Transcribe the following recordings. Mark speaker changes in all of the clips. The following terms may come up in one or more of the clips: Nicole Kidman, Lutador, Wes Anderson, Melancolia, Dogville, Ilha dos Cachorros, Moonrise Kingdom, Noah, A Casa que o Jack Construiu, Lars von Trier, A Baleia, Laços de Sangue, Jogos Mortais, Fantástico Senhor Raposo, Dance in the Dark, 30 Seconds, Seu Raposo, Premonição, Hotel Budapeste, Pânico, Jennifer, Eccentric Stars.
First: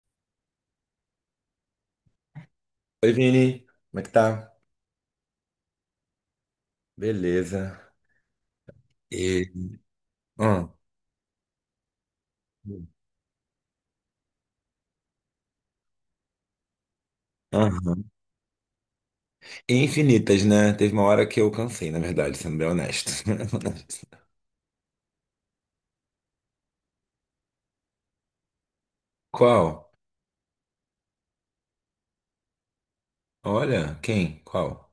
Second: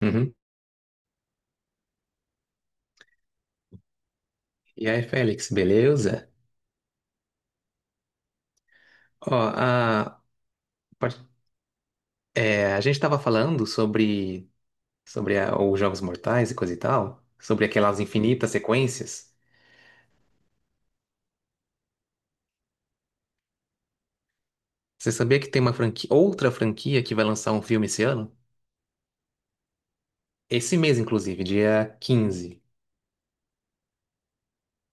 Speaker 1: Uhum.
Speaker 2: Oi, Vini. Como é que tá?
Speaker 1: E aí, Félix, beleza?
Speaker 2: Beleza.
Speaker 1: Ó,
Speaker 2: E... Ah,
Speaker 1: part- a gente tava falando sobre, sobre os Jogos Mortais e coisa e tal, sobre aquelas
Speaker 2: aham.
Speaker 1: infinitas sequências.
Speaker 2: Infinitas, né? Teve uma hora que eu cansei, na verdade, sendo bem honesto.
Speaker 1: Você sabia que tem uma franquia, outra franquia que vai lançar um filme esse ano?
Speaker 2: Qual?
Speaker 1: Esse mês, inclusive, dia 15?
Speaker 2: Olha, quem? Qual?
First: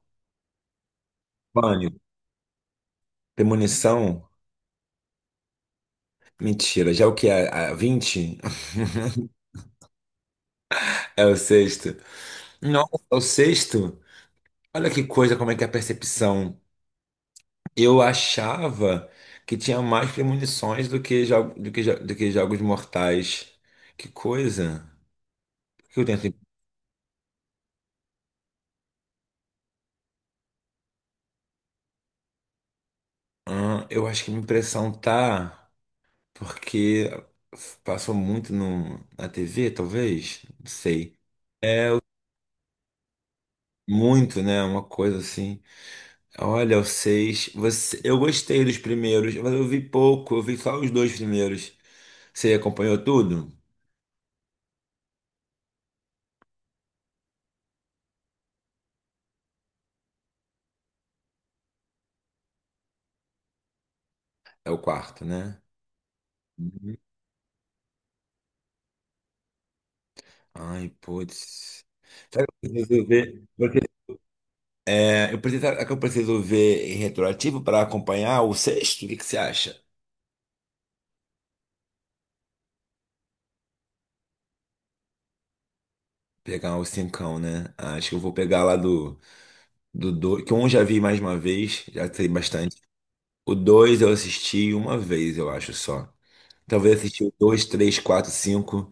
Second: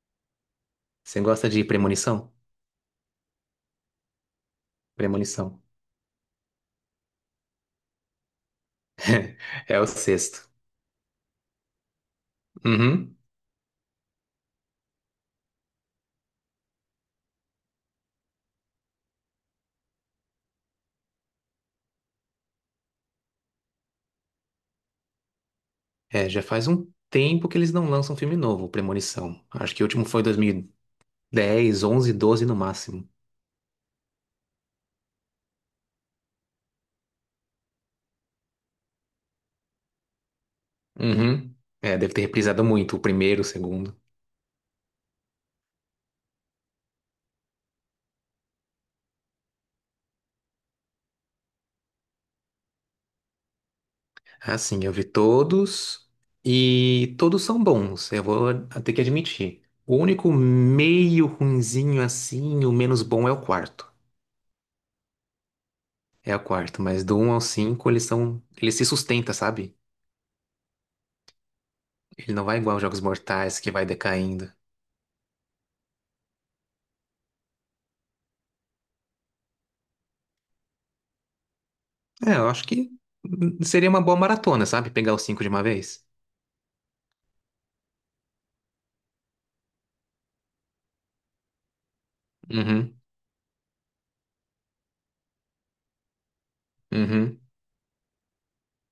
Speaker 1: Você gosta de
Speaker 2: Pânico.
Speaker 1: Premonição?
Speaker 2: Premonição?
Speaker 1: Premonição.
Speaker 2: Mentira. Já é o que é? A 20
Speaker 1: É o sexto.
Speaker 2: é o sexto. Nossa, é
Speaker 1: Uhum.
Speaker 2: o sexto? Olha que coisa, como é que é a percepção. Eu achava que tinha mais premonições do que, do que jogos mortais. Que coisa. Por que eu tenho
Speaker 1: É,
Speaker 2: essa...
Speaker 1: já faz um tempo que eles não lançam um filme novo, Premonição. Acho que o último foi 2010, onze, doze no máximo.
Speaker 2: Ah, eu acho que minha impressão tá porque passou muito na TV, talvez, não sei.
Speaker 1: Uhum. É, deve ter reprisado muito, o primeiro, o segundo.
Speaker 2: Muito, né? Uma coisa assim. Olha, o seis. Você, eu gostei dos primeiros, mas eu vi pouco, eu vi só os dois primeiros. Você acompanhou tudo?
Speaker 1: Ah, sim, eu vi todos e todos são bons, eu vou ter que admitir. O único meio ruinzinho assim, o menos bom é o quarto.
Speaker 2: É o quarto, né?
Speaker 1: É o quarto,
Speaker 2: Uhum.
Speaker 1: mas do um ao 5 eles são, ele se sustenta, sabe?
Speaker 2: Ai, putz.
Speaker 1: Ele não
Speaker 2: Sabe o
Speaker 1: vai
Speaker 2: que eu
Speaker 1: igual aos Jogos
Speaker 2: preciso ver?
Speaker 1: Mortais que vai decaindo.
Speaker 2: Eu preciso, é que eu preciso ver em retroativo para acompanhar o sexto? O que que você acha?
Speaker 1: É, eu acho que seria uma boa maratona, sabe? Pegar os cinco de uma vez.
Speaker 2: Pegar o cincão, né? Acho que eu vou pegar lá do dois, que um eu já vi mais uma vez, já sei bastante.
Speaker 1: Uhum,
Speaker 2: O dois eu assisti uma vez, eu acho só. Talvez assisti o
Speaker 1: uhum.
Speaker 2: dois, três, quatro, cinco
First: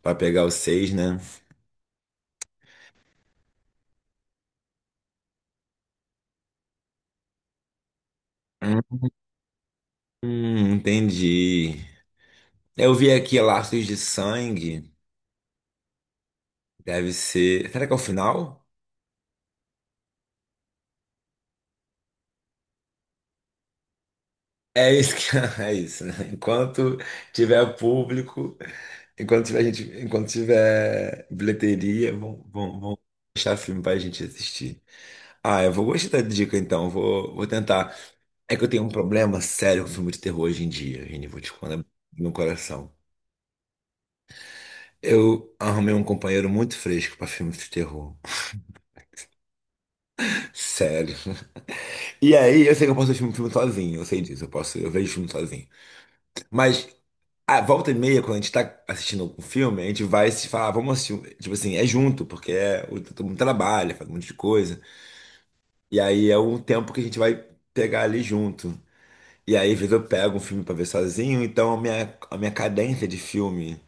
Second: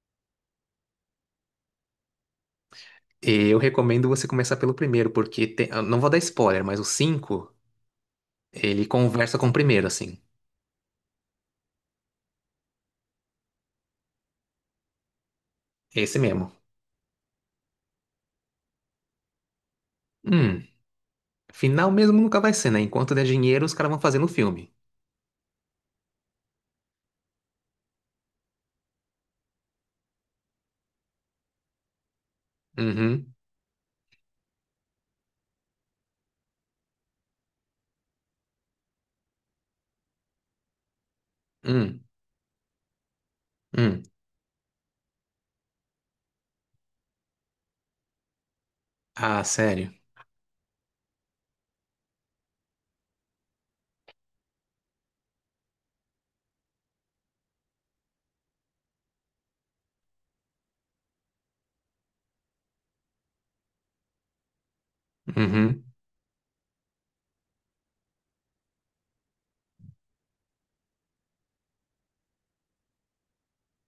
Speaker 2: pra pegar o seis, né?
Speaker 1: E eu recomendo você começar pelo primeiro, porque eu não vou dar spoiler, mas o cinco, ele conversa com o primeiro, assim.
Speaker 2: Entendi. Eu vi aqui Laços de Sangue,
Speaker 1: Esse mesmo.
Speaker 2: deve ser. Será que é o final?
Speaker 1: Hum, Final mesmo nunca vai ser, né? Enquanto der dinheiro, os caras vão fazendo o filme.
Speaker 2: É isso que é isso, né? Enquanto tiver público, enquanto tiver gente, enquanto tiver bilheteria, vão, vão, vão
Speaker 1: Uhum,
Speaker 2: deixar filme pra gente assistir. Ah, eu vou gostar da dica então, vou, vou tentar. É que eu tenho um problema sério com filme de terror hoje em dia, Vini, vou te contar do
Speaker 1: hum,
Speaker 2: meu coração.
Speaker 1: hum.
Speaker 2: Eu arrumei um companheiro muito fresco pra filme de terror.
Speaker 1: Ah, sério?
Speaker 2: Sério. E aí, eu sei que eu posso assistir um filme sozinho, eu sei disso, eu posso, eu vejo filme sozinho. Mas a volta e meia, quando a gente tá assistindo um filme, a gente vai se falar, "Ah, vamos assistir. Tipo assim, é junto, todo mundo trabalha, faz um monte de coisa.
Speaker 1: Uhum,
Speaker 2: E aí é um tempo que a gente vai pegar ali junto. E aí, às vezes eu pego um filme pra ver sozinho, então a minha cadência de filme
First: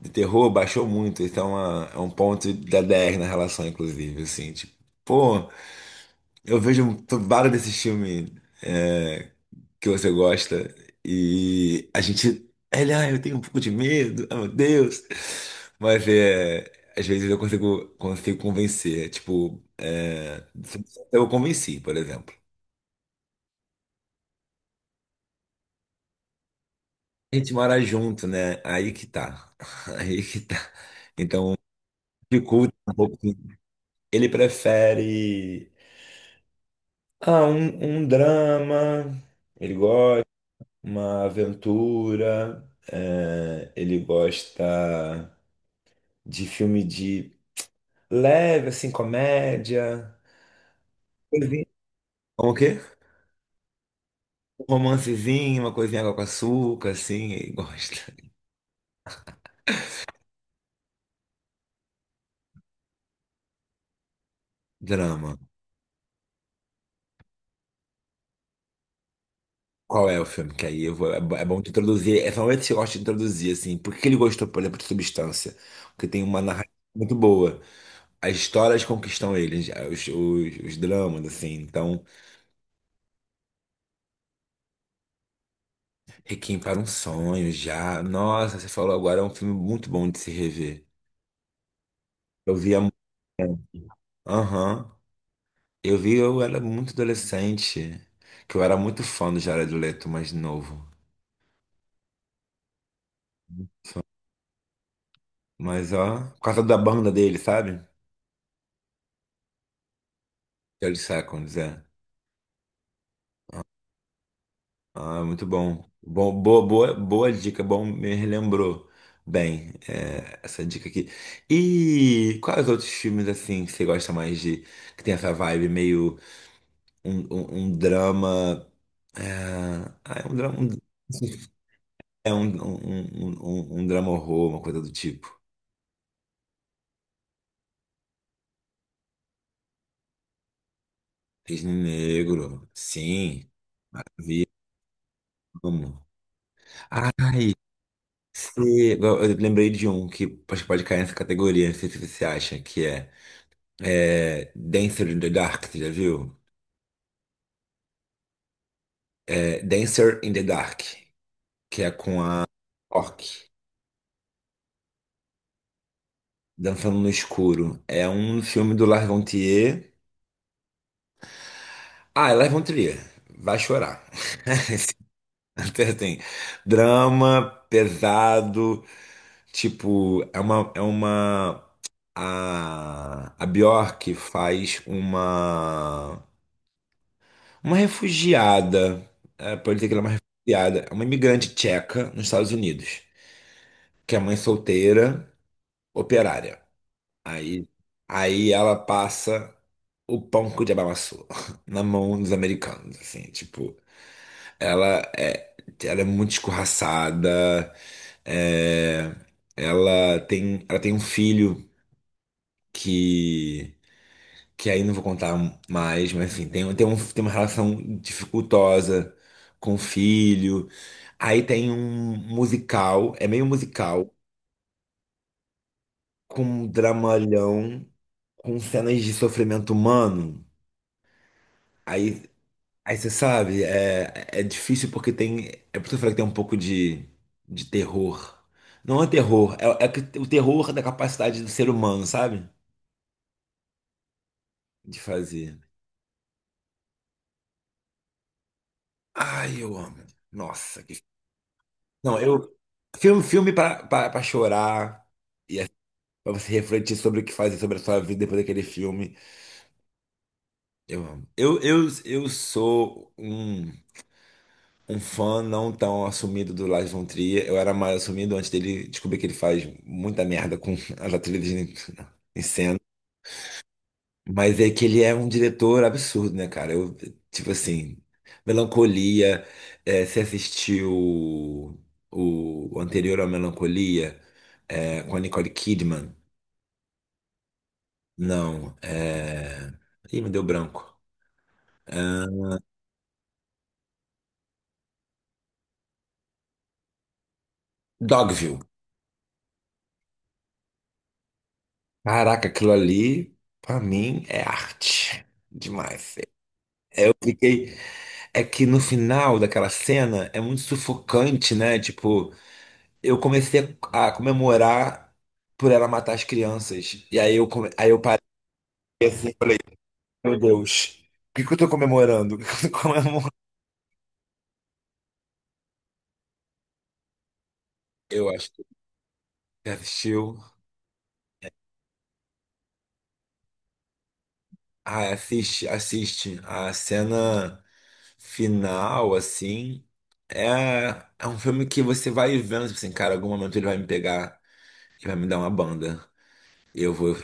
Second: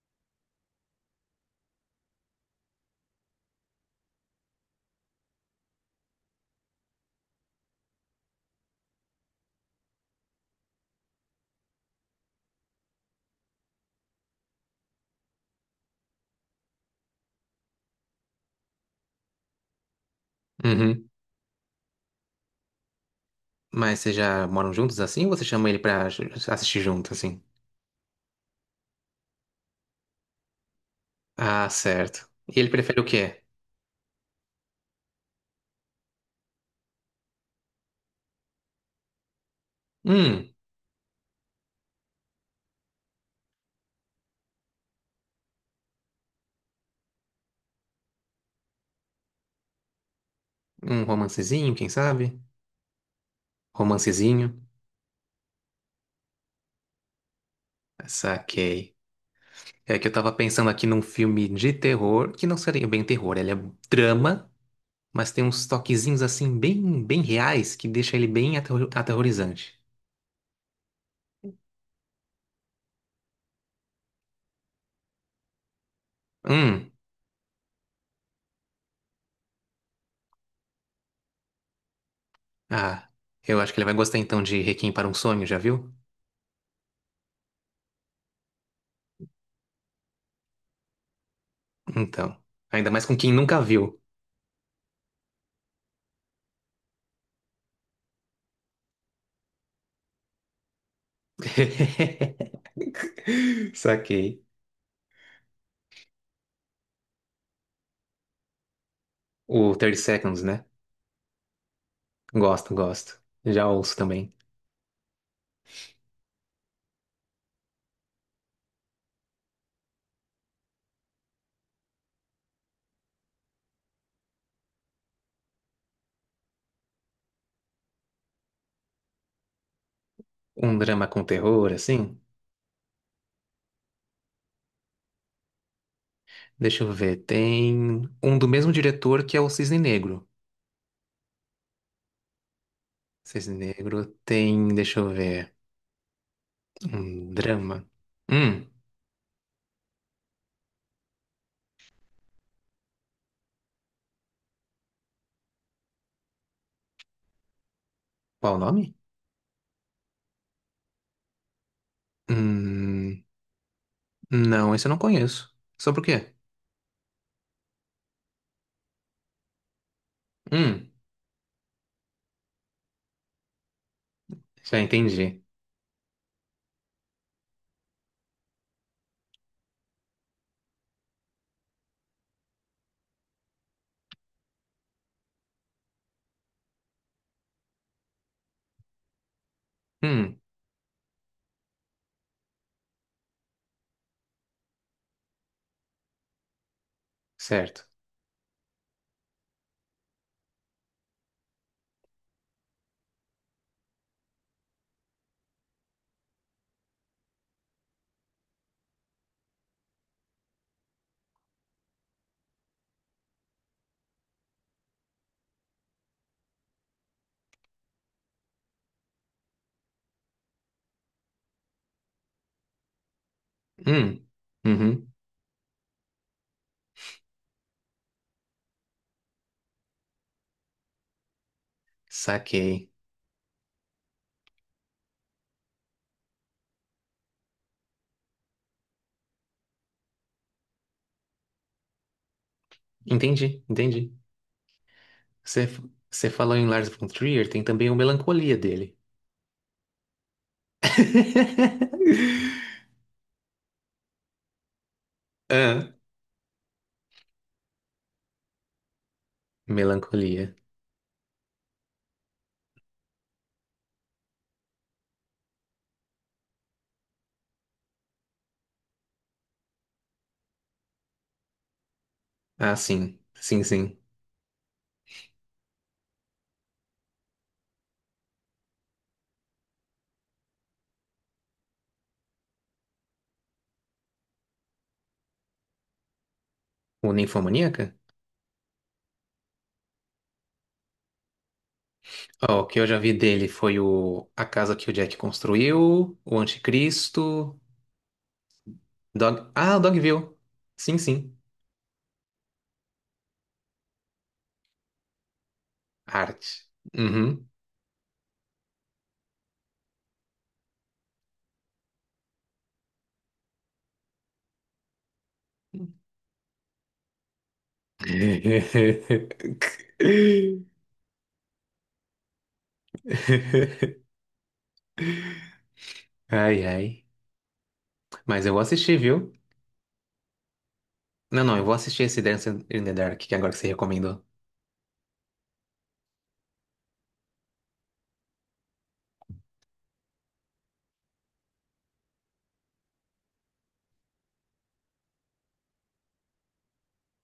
Speaker 2: de terror baixou muito. É um ponto da 10 na relação, inclusive, assim, tipo, pô, vários desses filmes é, que você gosta e a gente, ele, ah, eu tenho um pouco de medo, ah, meu Deus. Mas é, Às vezes eu consigo convencer, tipo,
Speaker 1: uhum.
Speaker 2: eu convenci, por exemplo.
Speaker 1: Mas vocês já moram juntos assim ou você chama ele pra assistir junto,
Speaker 2: A
Speaker 1: assim?
Speaker 2: gente mora junto, né? Aí que tá. Aí que tá. Então,
Speaker 1: Ah, certo. E ele
Speaker 2: dificulta um
Speaker 1: prefere o
Speaker 2: pouco, assim.
Speaker 1: quê?
Speaker 2: Ele prefere um drama, ele gosta,
Speaker 1: Hum,
Speaker 2: uma aventura, ele gosta de filme de leve, assim, comédia.
Speaker 1: Um
Speaker 2: Coisinha.
Speaker 1: romancezinho, quem sabe?
Speaker 2: Como o quê?
Speaker 1: Romancezinho.
Speaker 2: Um romancezinho, uma coisinha água com açúcar, assim, ele gosta.
Speaker 1: Saquei. É que eu tava pensando aqui num filme de terror, que não seria bem terror, ele é drama, mas
Speaker 2: Drama.
Speaker 1: tem uns toquezinhos assim bem, bem reais que deixa ele bem aterrorizante.
Speaker 2: Qual é o filme? Que aí eu vou, é bo- É bom te introduzir. É realmente que eu gosto de introduzir, assim. Por que que ele gostou, por exemplo, de Substância? Porque tem uma narrativa
Speaker 1: Hum,
Speaker 2: muito boa. As histórias conquistam ele, já, os dramas, assim. Então,
Speaker 1: ah, eu acho que ele vai gostar então de Requiem para um Sonho, já viu?
Speaker 2: Requiem para um Sonho, já. Nossa, você falou agora, é um filme muito bom de se rever.
Speaker 1: Então,
Speaker 2: Eu via
Speaker 1: ainda
Speaker 2: muito.
Speaker 1: mais com quem nunca viu.
Speaker 2: Aham. Eu vi, eu era muito adolescente. Que eu era muito fã do Jared Leto, mais novo.
Speaker 1: Saquei.
Speaker 2: Mas, ó, por causa da banda dele, sabe?
Speaker 1: O 30 Seconds, né?
Speaker 2: Thirty Seconds, é.
Speaker 1: Gosto, gosto. Já ouço também.
Speaker 2: Ah, muito bom. Bom, boa dica, bom, me relembrou bem essa dica aqui. E quais outros filmes assim que você gosta mais de que tem essa vibe meio um drama? É, ah, é um drama,
Speaker 1: Um
Speaker 2: um-
Speaker 1: drama com terror, assim.
Speaker 2: é um, um, um, um- um drama horror, uma coisa do tipo.
Speaker 1: Deixa eu ver. Tem um do mesmo diretor que é o Cisne Negro.
Speaker 2: Cisne Negro, sim,
Speaker 1: Cisne Negro
Speaker 2: vi,
Speaker 1: tem, deixa eu ver,
Speaker 2: amo.
Speaker 1: um
Speaker 2: Ai,
Speaker 1: drama. Hum,
Speaker 2: se, Eu lembrei de um que acho que pode cair nessa categoria, não sei se você acha que é. É, Dancer in the Dark, você já viu?
Speaker 1: Qual o nome?
Speaker 2: É, Dancer in the Dark, que é com a Orc,
Speaker 1: Hum. Não, esse eu não conheço. Sobre o quê?
Speaker 2: Dançando no Escuro. É um filme do Lars von Trier.
Speaker 1: Hum,
Speaker 2: Ah, é Lars von Trier. Vai chorar.
Speaker 1: Já entendi.
Speaker 2: Até tem drama pesado, tipo, a Bjork faz uma refugiada, pode dizer que ela é uma
Speaker 1: Hum,
Speaker 2: refugiada, é uma imigrante tcheca nos Estados Unidos, que é mãe solteira operária. Aí,
Speaker 1: Certo.
Speaker 2: Aí ela passa o pão com Diabamaçu na mão dos americanos, assim, tipo, ela é, ela é muito escorraçada, é, ela tem um filho que, que aí não vou contar mais, mas enfim, tem uma relação dificultosa com o filho. Aí tem um musical, é meio musical,
Speaker 1: Hum, uhum,
Speaker 2: com um dramalhão com cenas de sofrimento humano, aí,
Speaker 1: saquei.
Speaker 2: aí você sabe, é difícil porque tem. É por isso que eu falei que tem um pouco de terror. Não é terror, o terror é da capacidade do ser humano, sabe?
Speaker 1: Entendi, entendi.
Speaker 2: De fazer.
Speaker 1: Você, você falou em Lars von Trier, tem também o Melancolia dele.
Speaker 2: Ai, eu amo. Nossa, que. Não, eu. Filme, filme pra chorar. E é
Speaker 1: Ah,
Speaker 2: pra você refletir sobre o que fazer sobre a sua vida depois daquele filme.
Speaker 1: melancolia.
Speaker 2: Eu amo. Eu sou um um fã não tão assumido do Lars von Trier. Eu era mais assumido antes dele descobrir que ele faz muita merda com as atrizes em em
Speaker 1: Ah,
Speaker 2: cena.
Speaker 1: sim. Sim, sim.
Speaker 2: Mas é que ele é um diretor absurdo, né, cara? Tipo assim, Melancolia, você assistiu o anterior ao Melancolia, com a Nicole Kidman?
Speaker 1: O Ninfomaníaca?
Speaker 2: Não, é... Ih, me deu branco. É,
Speaker 1: Ó, o que eu já vi dele foi o A Casa que o Jack Construiu, o Anticristo,
Speaker 2: Dogville.
Speaker 1: Ah, o Dogville. Sim, sim.
Speaker 2: Caraca, aquilo ali, pra mim, é arte. Demais.
Speaker 1: Arte.
Speaker 2: É, eu
Speaker 1: Uhum.
Speaker 2: fiquei. É que no final daquela cena é muito sufocante, né? Tipo, eu comecei a comemorar por ela matar as crianças. Aí eu parei assim e falei: Meu Deus, o que que eu tô comemorando? O que que eu tô comemorando?
Speaker 1: Ai, ai.
Speaker 2: Eu
Speaker 1: Mas
Speaker 2: acho
Speaker 1: eu vou
Speaker 2: que
Speaker 1: assistir, viu?
Speaker 2: você assistiu.
Speaker 1: Não, não, eu vou assistir esse Dance in the Dark, que é agora que você recomendou.
Speaker 2: Ah, assiste, assiste. A cena final, assim. É, é um filme que você vai vendo, tipo assim, cara, em algum momento ele vai me pegar e vai me dar uma banda. Eu vou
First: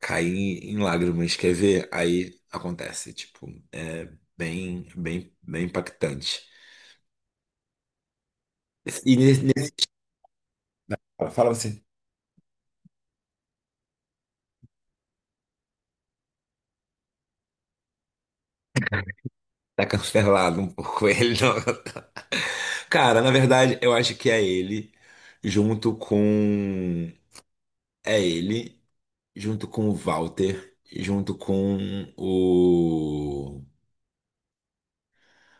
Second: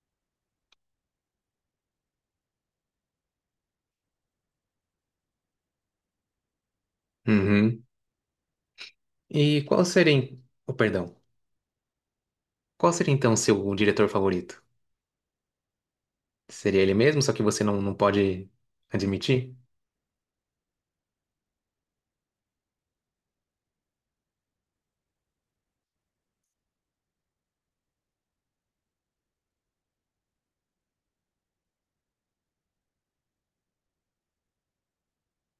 Speaker 2: cair em lágrimas, quer ver? Aí acontece, tipo, é bem impactante.
Speaker 1: Uhum.
Speaker 2: E nesse,
Speaker 1: E
Speaker 2: nesse-
Speaker 1: qual seria, oh, perdão,
Speaker 2: Fala você,
Speaker 1: qual seria então o seu diretor favorito? Seria ele mesmo, só que você não pode admitir?
Speaker 2: tá cancelado um pouco ele, não. Cara, na verdade, eu acho que é ele, junto com. É ele, junto com o Walter, junto com o.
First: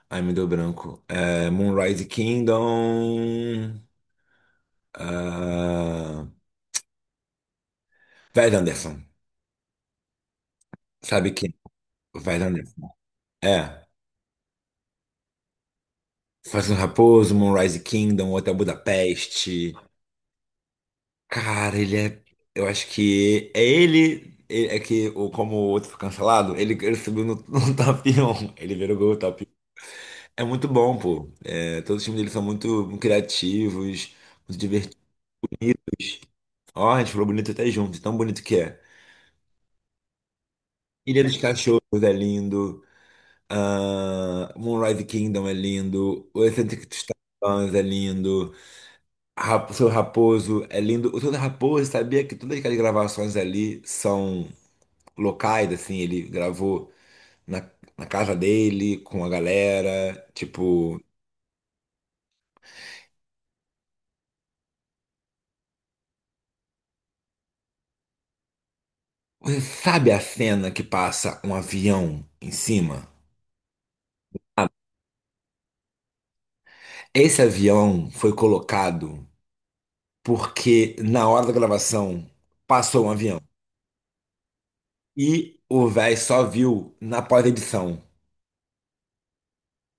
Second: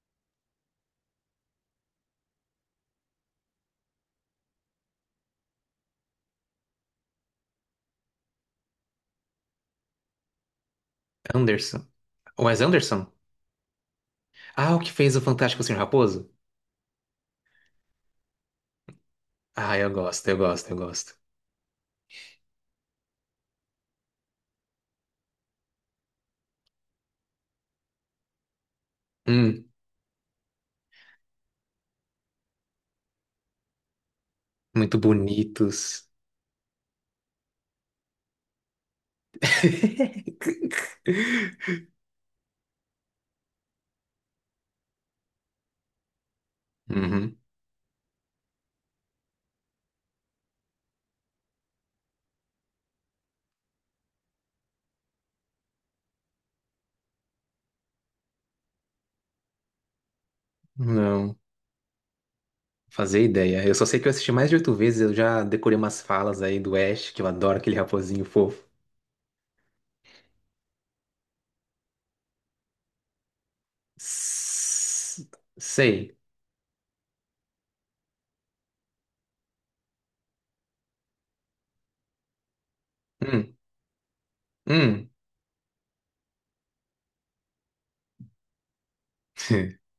Speaker 2: Ai, me deu branco. É, Moonrise Kingdom. ah, Wes Anderson. Sabe...
Speaker 1: Anderson.
Speaker 2: Vai dar
Speaker 1: Wes
Speaker 2: nessa.
Speaker 1: Anderson?
Speaker 2: É.
Speaker 1: Ah, o que fez o Fantástico Senhor Raposo?
Speaker 2: Faz um Raposo, Moonrise Kingdom, Hotel Budapeste.
Speaker 1: Ah, eu gosto, eu gosto, eu gosto.
Speaker 2: Cara, ele é. Eu acho que é ele. É que o... como o outro foi cancelado, ele subiu no top 1. Ele virou gol top
Speaker 1: Hum,
Speaker 2: 1. É muito bom, pô. É, todos os times dele são muito criativos, muito divertidos.
Speaker 1: Muito bonitos.
Speaker 2: Ó, a gente falou bonito até junto, tão bonito que é. Ilha dos Cachorros é lindo. Moonrise Kingdom é lindo. O Eccentric
Speaker 1: Uhum.
Speaker 2: Stars é lindo. O seu Raposo é lindo. O seu Raposo sabia que todas aquelas gravações ali são locais, assim, ele gravou na, na casa dele, com a galera. Tipo,
Speaker 1: Não. Fazer ideia. Eu só sei que eu assisti mais de oito vezes, eu já decorei umas falas aí do Ash, que eu adoro aquele raposinho fofo.
Speaker 2: você sabe a cena que passa um avião em cima?
Speaker 1: S- Sei.
Speaker 2: Esse avião foi colocado porque na hora da gravação passou um avião.
Speaker 1: Hum, hum.
Speaker 2: E o véi só viu na pós-edição.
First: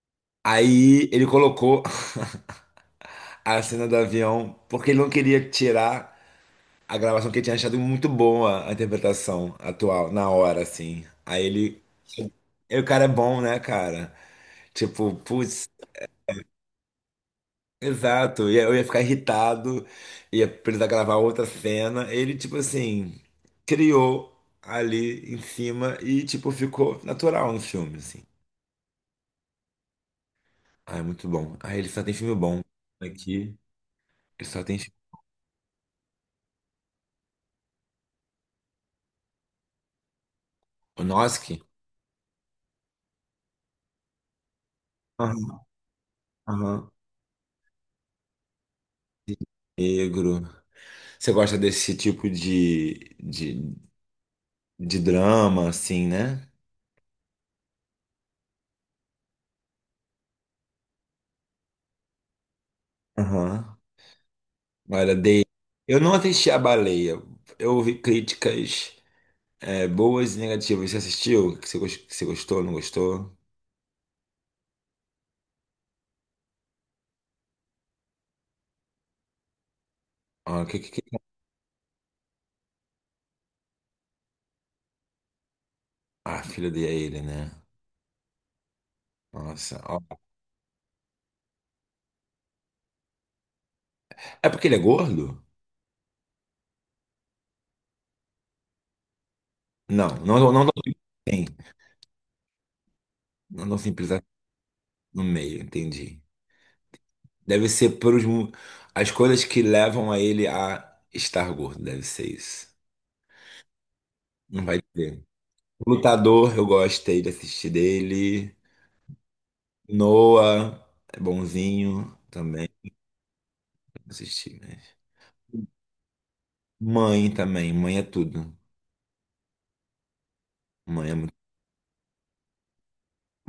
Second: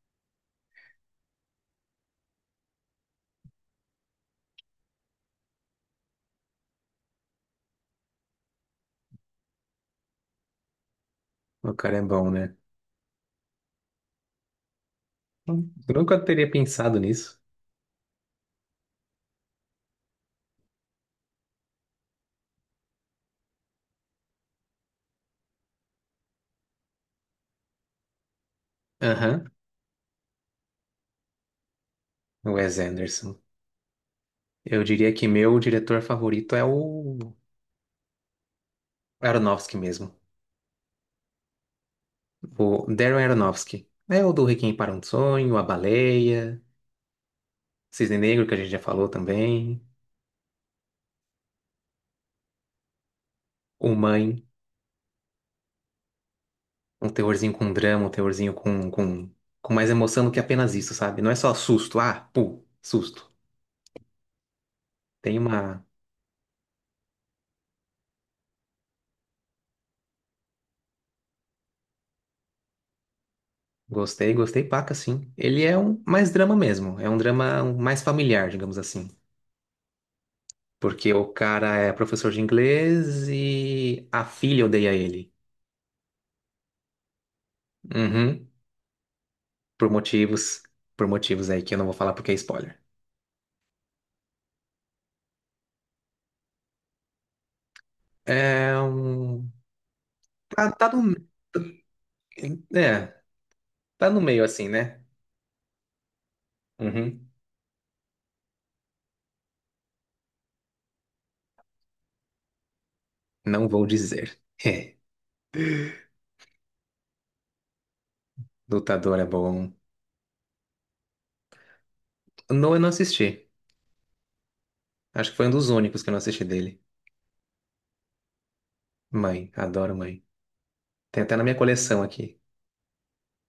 Speaker 2: Aí ele colocou a cena do avião porque ele não queria tirar a gravação que ele tinha achado muito boa a interpretação atual, na hora, assim. Aí
Speaker 1: O
Speaker 2: ele...
Speaker 1: cara é bom, né?
Speaker 2: E o cara é bom, né, cara? Tipo, putz,
Speaker 1: Eu nunca teria pensado nisso.
Speaker 2: exato. E aí eu ia ficar irritado, ia precisar gravar outra cena. Ele, tipo assim, criou ali em cima e, tipo, ficou natural no filme, assim.
Speaker 1: Aham.
Speaker 2: Ah, é muito bom. Ah, ele só tem filme
Speaker 1: O
Speaker 2: bom.
Speaker 1: Wes Anderson.
Speaker 2: Aqui, ele só tem
Speaker 1: Eu
Speaker 2: filme.
Speaker 1: diria que meu diretor favorito é o Aronofsky mesmo.
Speaker 2: O Noski?
Speaker 1: O Darren Aronofsky. É o do Requiem para um Sonho,
Speaker 2: Aham,
Speaker 1: A Baleia,
Speaker 2: aham.
Speaker 1: Cisne Negro, que a gente já falou também.
Speaker 2: Negro. Você gosta desse tipo
Speaker 1: O Mãe.
Speaker 2: de drama, assim, né?
Speaker 1: Um teorzinho com drama, um teorzinho com mais emoção do que apenas isso, sabe? Não é só susto, ah, pô, susto.
Speaker 2: Aham. Olha,
Speaker 1: Tem
Speaker 2: dei.
Speaker 1: uma.
Speaker 2: Eu não assisti A Baleia. Eu ouvi críticas boas e negativas. Você assistiu? Que você gostou, não gostou?
Speaker 1: Gostei, gostei, paca, sim. Ele é um mais drama mesmo, é um drama mais familiar, digamos assim.
Speaker 2: Ah,
Speaker 1: Porque o cara é professor de inglês e a filha odeia ele.
Speaker 2: ah, filho dele é ele, né?
Speaker 1: Uhum.
Speaker 2: Nossa.
Speaker 1: Por
Speaker 2: Ó.
Speaker 1: motivos, por motivos aí que eu não vou falar porque é spoiler.
Speaker 2: É porque ele é gordo?
Speaker 1: É um.
Speaker 2: Não, não, não,
Speaker 1: Tá,
Speaker 2: não
Speaker 1: tá no.
Speaker 2: tem.
Speaker 1: É,
Speaker 2: Não, não
Speaker 1: tá
Speaker 2: simples é
Speaker 1: no meio assim, né?
Speaker 2: no meio, entendi.
Speaker 1: Uhum.
Speaker 2: Deve ser por os, as coisas que levam a ele a estar gordo, deve ser isso.
Speaker 1: Não vou dizer.
Speaker 2: Não vai ter... Lutador, eu gostei de assistir dele.
Speaker 1: Lutador é bom.
Speaker 2: Noah é bonzinho também.
Speaker 1: No, eu não assisti.
Speaker 2: Assisti, mas.
Speaker 1: Acho que foi um dos únicos que eu não assisti dele.
Speaker 2: Mãe também, mãe é tudo.
Speaker 1: Mãe, adoro Mãe.
Speaker 2: Mãe é
Speaker 1: Tem
Speaker 2: muito.
Speaker 1: até na minha coleção aqui.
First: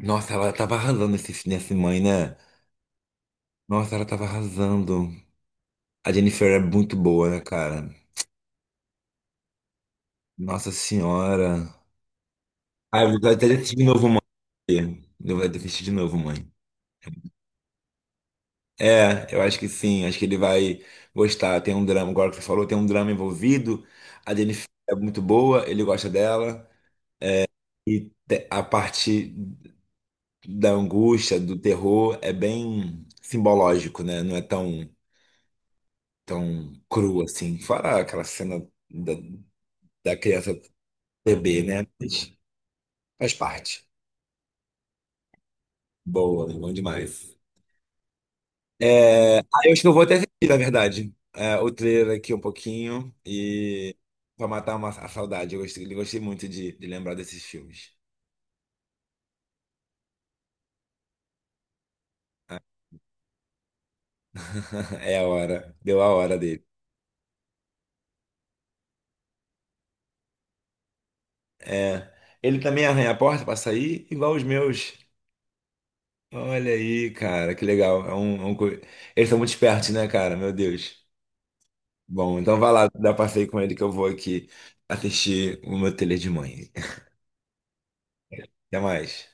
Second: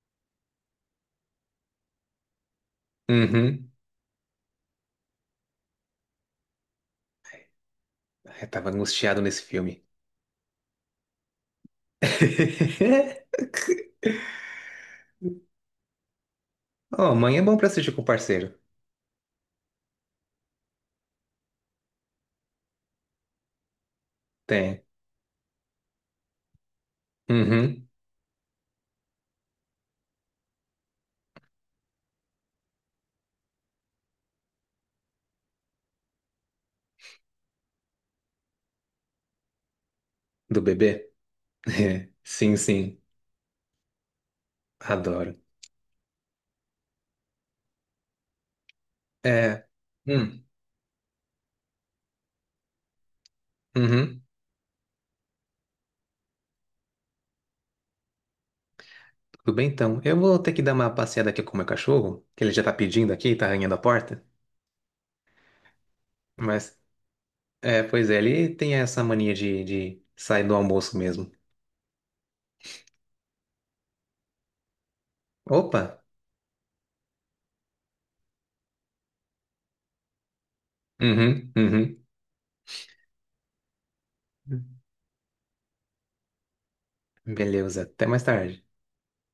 Speaker 2: Nossa, ela tava arrasando nesse mãe, né?
Speaker 1: Uhum.
Speaker 2: Nossa, ela tava arrasando. A Jennifer é muito boa, né, cara?
Speaker 1: Eu tava angustiado nesse filme.
Speaker 2: Nossa senhora. Ah, eu vou até assistir de novo, mãe. Eu vou até assistir de novo, mãe.
Speaker 1: Oh, Mãe é bom pra assistir com o parceiro.
Speaker 2: É, eu acho que sim, acho que ele vai gostar. Tem um drama, agora que você falou, tem um drama envolvido. A Jennifer
Speaker 1: Tem.
Speaker 2: é muito boa, ele gosta dela.
Speaker 1: Uhum.
Speaker 2: A parte da angústia, do terror, é bem simbológico, né? Não é tão cru assim. Fora aquela cena da, da criança
Speaker 1: Do bebê?
Speaker 2: bebê, né? Mas
Speaker 1: Sim, sim.
Speaker 2: faz parte.
Speaker 1: Adoro.
Speaker 2: Boa, bom demais. É, ah,
Speaker 1: É.
Speaker 2: eu acho que eu vou até
Speaker 1: Hum.
Speaker 2: assistir, na verdade, o trailer aqui um pouquinho e
Speaker 1: Uhum.
Speaker 2: pra matar a saudade. Eu gostei, gostei muito de lembrar desses filmes.
Speaker 1: Tudo bem, então. Eu vou ter que dar uma passeada aqui com o meu cachorro, que ele já tá pedindo aqui, tá arranhando a porta.
Speaker 2: É a hora, deu a hora dele.
Speaker 1: Mas, é, pois é, ele tem essa mania de, sair do almoço mesmo.
Speaker 2: É, ele também arranha a porta pra sair, igual os meus.
Speaker 1: Opa!
Speaker 2: Olha aí, cara, que legal. Eles são muito espertos, né, cara? Meu Deus.
Speaker 1: Uhum, uhum.
Speaker 2: Bom, então vai lá, dá passeio com ele que eu vou aqui assistir o meu telê de mãe.
Speaker 1: Beleza, até mais tarde.
Speaker 2: Até mais.